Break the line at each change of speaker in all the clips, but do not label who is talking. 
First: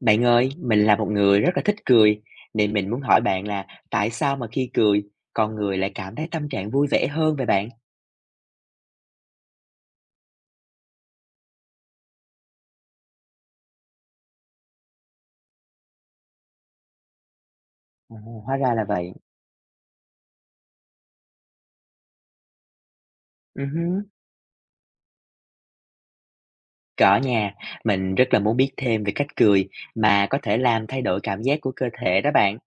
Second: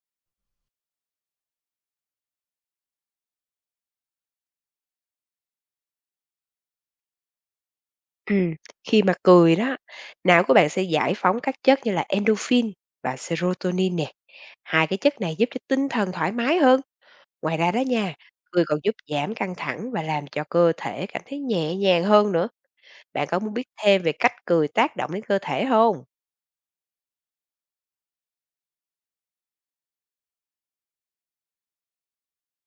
Bạn ơi, mình là một người rất là thích cười, nên mình muốn hỏi bạn là tại sao mà khi cười, con người lại cảm thấy tâm trạng vui vẻ hơn vậy bạn?
Ừm, khi mà cười đó, não của bạn sẽ giải phóng các chất như là endorphin và serotonin nè. Hai cái chất này giúp cho tinh thần thoải mái hơn. Ngoài ra đó nha,
Ồ, hóa
cười
ra
còn
là
giúp
vậy.
giảm căng thẳng và làm cho cơ thể cảm thấy nhẹ nhàng hơn nữa. Bạn có muốn
Ừ
biết
hứ,
thêm về cách cười tác động đến cơ thể không?
có nha, mình rất là muốn biết thêm về cách cười mà có thể làm thay đổi cảm giác của cơ thể đó bạn.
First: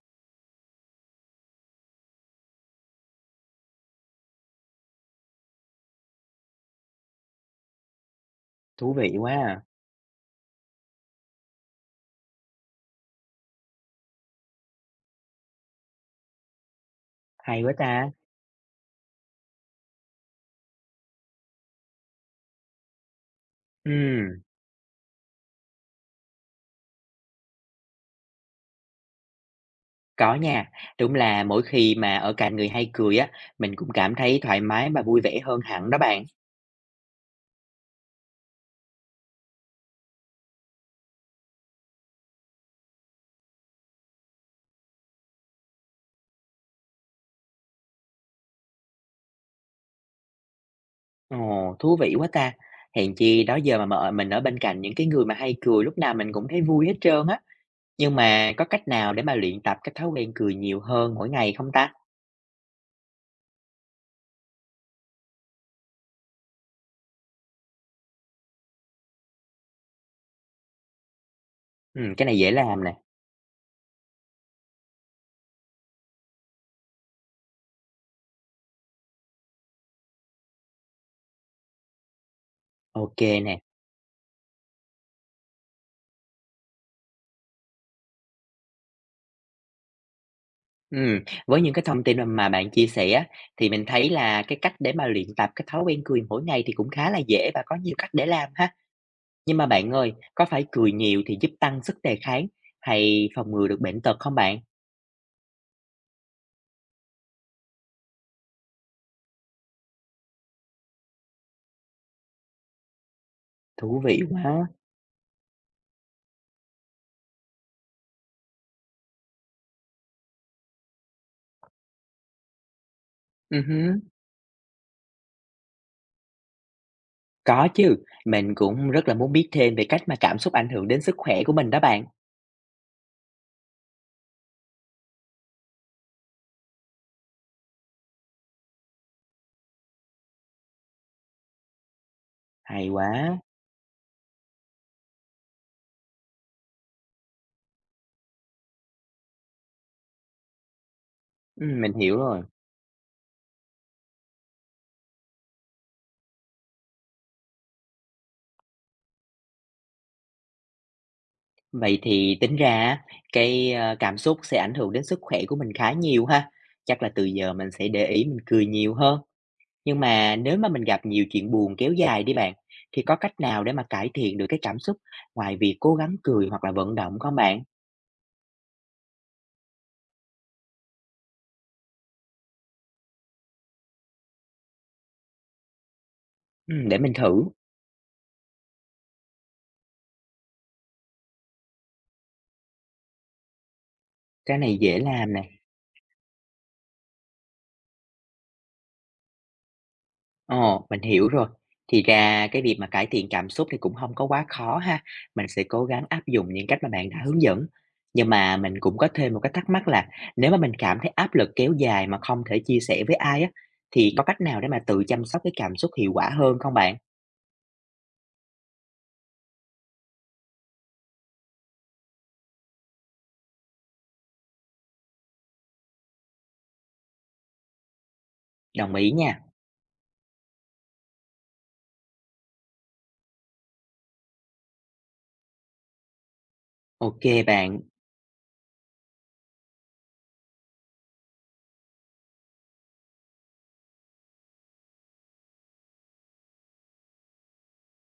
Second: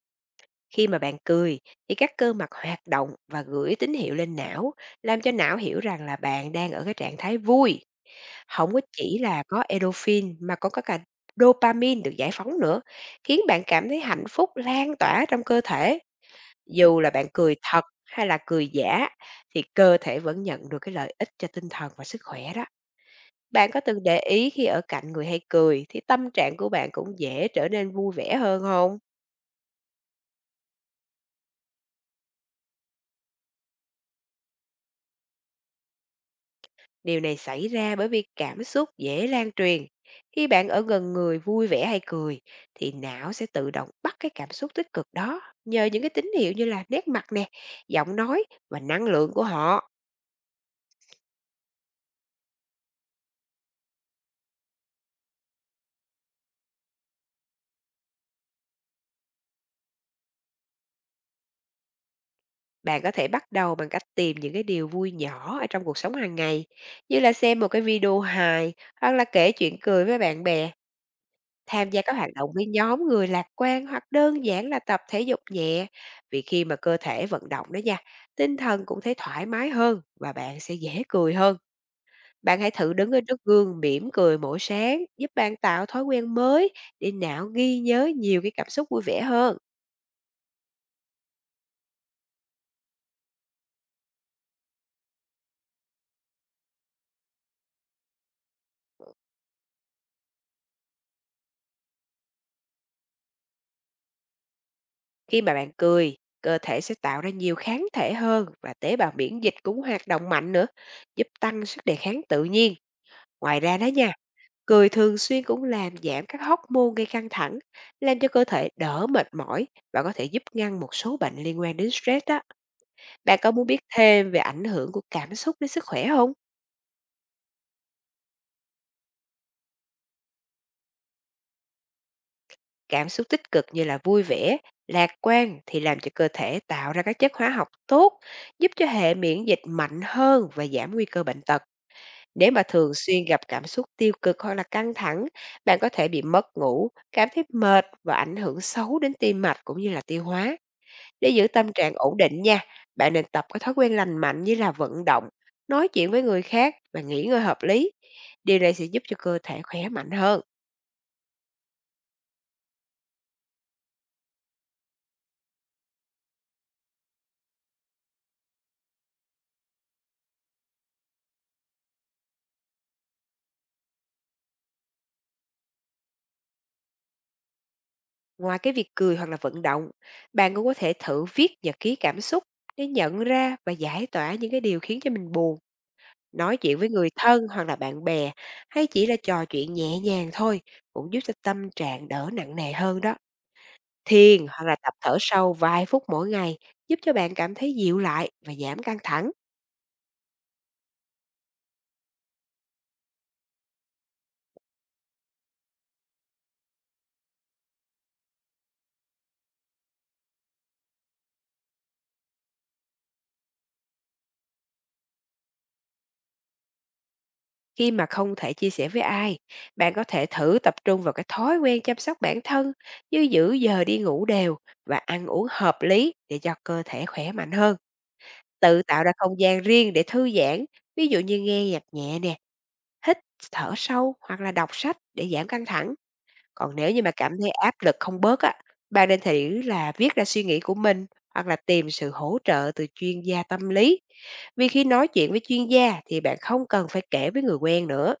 Khi mà bạn cười thì các cơ mặt hoạt động và gửi tín hiệu lên não, làm cho não hiểu rằng là bạn đang ở cái trạng thái vui. Không có
Thú vị
chỉ
quá
là
à,
có endorphin mà còn có cả dopamine được giải phóng nữa, khiến bạn cảm thấy hạnh phúc lan tỏa trong cơ thể. Dù là bạn cười
hay quá
thật
ta.
hay là cười giả thì cơ thể vẫn nhận được cái lợi ích cho tinh thần và sức khỏe đó. Bạn có từng để
Ừm,
ý khi ở cạnh người hay cười thì tâm trạng của bạn cũng dễ trở nên vui vẻ hơn không?
có nha, đúng là mỗi khi mà ở cạnh người hay cười á, mình cũng cảm thấy thoải mái và vui vẻ hơn hẳn đó bạn.
Điều này xảy ra bởi vì cảm xúc dễ lan truyền. Khi bạn ở gần người vui vẻ hay cười thì não sẽ tự động bắt cái cảm xúc tích cực đó nhờ những cái tín hiệu như là nét mặt nè, giọng nói và năng lượng của họ.
Ồ, thú vị quá ta! Hèn chi đó giờ mình ở bên cạnh những cái người mà hay cười lúc nào mình cũng thấy vui hết trơn á. Nhưng mà có cách nào để mà luyện tập cái thói quen cười nhiều hơn mỗi ngày không ta?
Bạn có thể bắt đầu bằng cách tìm những cái điều vui nhỏ ở trong cuộc sống hàng ngày, như là xem một cái video hài hoặc là kể chuyện cười với bạn bè. Tham gia các
Ừ, cái
hoạt
này dễ
động với
làm nè.
nhóm người lạc quan hoặc đơn giản là tập thể dục nhẹ, vì khi mà cơ thể vận động đó nha, tinh thần cũng thấy thoải mái hơn và bạn sẽ dễ cười hơn. Bạn hãy thử đứng ở
Ok
trước
nè.
gương mỉm cười mỗi sáng, giúp bạn tạo thói quen mới để não ghi nhớ nhiều cái cảm xúc vui vẻ hơn.
Ừm, với những cái thông tin mà bạn chia sẻ á, thì mình thấy là cái cách để mà luyện tập cái thói quen cười mỗi ngày thì cũng khá là dễ và có nhiều cách để làm ha. Nhưng mà bạn ơi, có phải cười nhiều thì giúp tăng sức đề kháng hay phòng ngừa được bệnh tật không bạn?
Khi mà bạn cười, cơ thể sẽ tạo ra nhiều kháng thể hơn và tế bào miễn dịch cũng hoạt động mạnh nữa, giúp tăng sức đề kháng tự nhiên. Ngoài ra đó
Thú
nha,
vị quá!
cười thường xuyên cũng làm giảm các hormone gây căng thẳng, làm cho cơ thể đỡ mệt mỏi và có thể giúp ngăn một số bệnh liên quan đến stress đó. Bạn có
Ừ,
muốn biết
hứm.
thêm về ảnh hưởng của cảm xúc đến sức khỏe không?
Có chứ, mình cũng rất là muốn biết thêm về cách mà cảm xúc ảnh hưởng đến sức khỏe của mình đó bạn.
Cảm xúc tích cực như là vui vẻ, lạc quan thì làm cho cơ thể tạo ra các chất hóa học tốt, giúp cho hệ miễn dịch mạnh hơn và giảm nguy cơ bệnh tật. Nếu mà
Hay
thường xuyên
quá.
gặp cảm xúc tiêu cực hoặc là căng thẳng, bạn có thể bị mất ngủ, cảm thấy mệt và ảnh hưởng xấu đến tim mạch cũng như là tiêu hóa. Để giữ tâm
Mình
trạng
hiểu
ổn
rồi.
định nha, bạn nên tập các thói quen lành mạnh như là vận động, nói chuyện với người khác và nghỉ ngơi hợp lý. Điều này sẽ giúp cho cơ thể khỏe mạnh hơn.
Vậy thì tính ra á, cảm xúc sẽ ảnh hưởng đến sức khỏe của mình khá nhiều ha. Chắc là từ giờ mình sẽ để ý mình cười nhiều hơn. Nhưng mà nếu mà mình gặp nhiều chuyện buồn kéo dài đi bạn, thì có cách nào để mà cải thiện được cái cảm xúc ngoài việc cố gắng cười hoặc là vận động không bạn?
Ngoài cái việc cười hoặc là vận động, bạn cũng có thể thử viết nhật ký cảm xúc để nhận ra và giải tỏa những cái điều khiến cho mình buồn. Nói chuyện với
Để
người
mình thử,
thân hoặc là bạn bè hay chỉ là trò chuyện nhẹ nhàng thôi cũng giúp cho tâm trạng đỡ nặng nề hơn đó. Thiền
cái
hoặc là
này
tập
dễ
thở
làm nè.
sâu vài phút mỗi ngày giúp cho bạn cảm thấy dịu lại và giảm căng thẳng.
Ồ, mình hiểu rồi. Thì ra cái việc mà cải thiện cảm xúc thì cũng không có quá khó ha, mình sẽ cố gắng áp dụng những cách mà bạn đã hướng dẫn. Nhưng mà mình cũng có thêm một cái thắc mắc là nếu mà mình cảm thấy áp lực kéo dài mà không thể chia sẻ với ai á, thì có cách nào để mà tự chăm sóc cái cảm xúc hiệu quả hơn không bạn?
Khi mà không thể chia sẻ với ai, bạn có thể thử tập trung vào cái thói quen chăm sóc bản thân như giữ giờ đi ngủ đều và ăn uống hợp lý để cho cơ thể khỏe mạnh hơn. Tự
Đồng
tạo
ý
ra
nha.
không gian riêng để thư giãn, ví dụ như nghe nhạc nhẹ nè, hít thở sâu hoặc là đọc sách để giảm căng thẳng. Còn nếu như mà
Ok
cảm thấy áp
bạn.
lực không bớt á, bạn nên thử là viết ra suy nghĩ của mình hoặc là tìm sự hỗ trợ từ chuyên gia tâm lý. Vì khi nói chuyện với chuyên gia thì bạn không cần phải kể với người quen nữa.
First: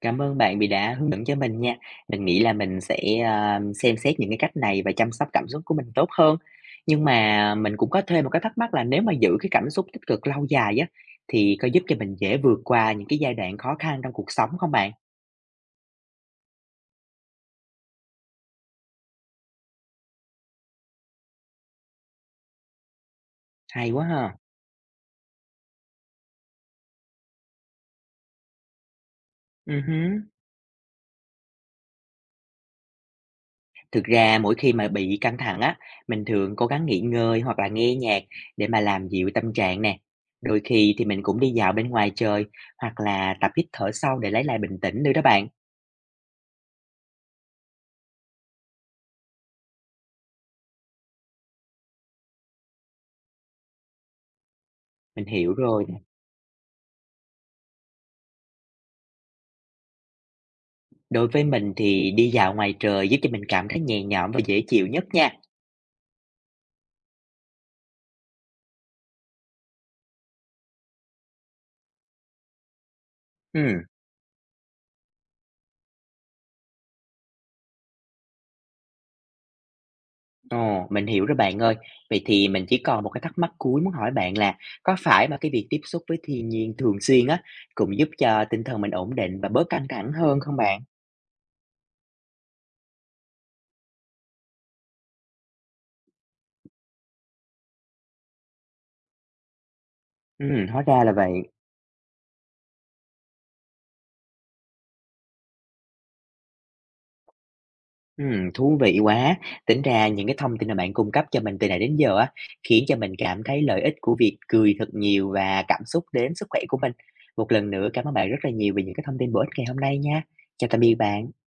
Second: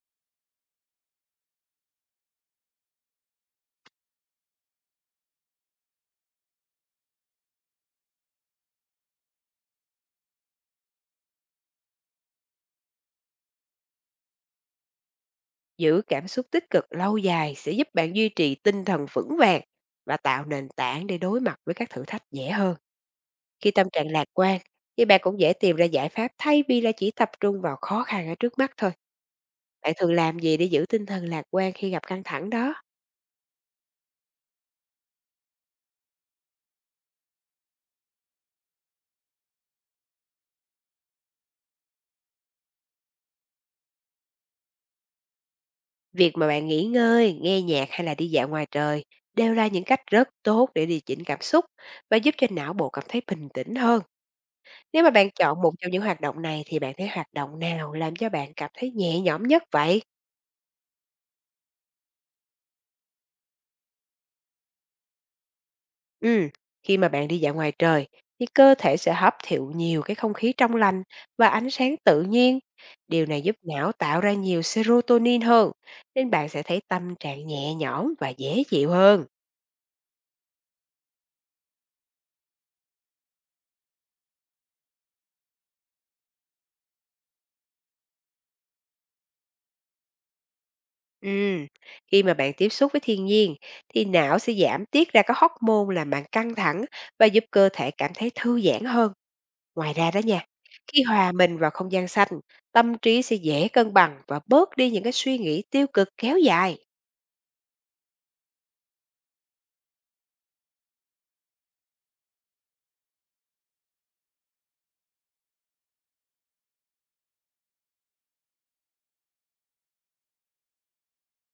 Cảm ơn bạn vì đã hướng dẫn cho mình nha. Mình nghĩ là mình sẽ xem xét những cái cách này và chăm sóc cảm xúc của mình tốt hơn. Nhưng mà mình cũng có thêm một cái thắc mắc là nếu mà giữ cái cảm xúc tích cực lâu dài á, thì có giúp cho mình dễ vượt qua những cái giai đoạn khó khăn trong cuộc sống không bạn?
Giữ cảm xúc tích cực lâu dài sẽ giúp bạn duy trì tinh thần vững vàng và tạo nền tảng để đối mặt với các thử thách dễ hơn. Khi tâm
Hay quá
trạng lạc
ha.
quan, thì bạn cũng dễ tìm ra giải pháp thay vì là chỉ tập trung vào khó khăn ở trước mắt thôi. Bạn thường
Hứm.
làm gì để giữ tinh thần lạc quan khi gặp căng thẳng đó?
Thực ra mỗi khi mà bị căng thẳng á, mình thường cố gắng nghỉ ngơi hoặc là nghe nhạc để mà làm dịu tâm trạng nè. Đôi khi thì mình cũng đi dạo bên ngoài trời hoặc là tập hít thở sâu để lấy lại bình tĩnh nữa đó bạn.
Việc mà bạn nghỉ ngơi, nghe nhạc hay là đi dạo ngoài trời đều là những cách rất tốt để điều chỉnh cảm xúc và giúp cho não bộ cảm thấy bình tĩnh hơn. Nếu mà
Mình
bạn
hiểu
chọn một
rồi.
trong những hoạt động này thì bạn thấy hoạt động nào làm cho bạn cảm thấy nhẹ nhõm nhất vậy?
Đối với mình thì đi dạo ngoài trời giúp cho mình cảm thấy nhẹ nhõm và dễ chịu nhất nha.
Ừ, khi mà bạn đi dạo ngoài trời thì cơ thể sẽ hấp thụ nhiều cái không khí trong lành và ánh sáng tự nhiên. Điều này giúp
Ừ,
não tạo ra nhiều serotonin hơn, nên bạn sẽ thấy tâm trạng nhẹ nhõm và dễ chịu hơn.
ồ, mình hiểu rồi bạn ơi. Vậy thì mình chỉ còn một cái thắc mắc cuối muốn hỏi bạn là có phải mà cái việc tiếp xúc với thiên nhiên thường xuyên á cũng giúp cho tinh thần mình ổn định và bớt căng thẳng hơn không bạn?
Ừ, khi mà bạn tiếp xúc với thiên nhiên thì não sẽ giảm tiết ra các hormone làm bạn căng thẳng và giúp cơ thể cảm thấy thư giãn hơn. Ngoài ra đó nha,
Hóa
khi
ra là
hòa
vậy.
mình vào không gian xanh, tâm trí sẽ dễ cân bằng và bớt đi những cái suy nghĩ tiêu cực kéo dài.
Thú vị quá. Tính ra những cái thông tin mà bạn cung cấp cho mình từ nãy đến giờ á, khiến cho mình cảm thấy lợi ích của việc cười thật nhiều và cảm xúc đến sức khỏe của mình. Một lần nữa cảm ơn bạn rất là nhiều vì những cái thông tin bổ ích ngày hôm nay nha. Chào tạm biệt bạn.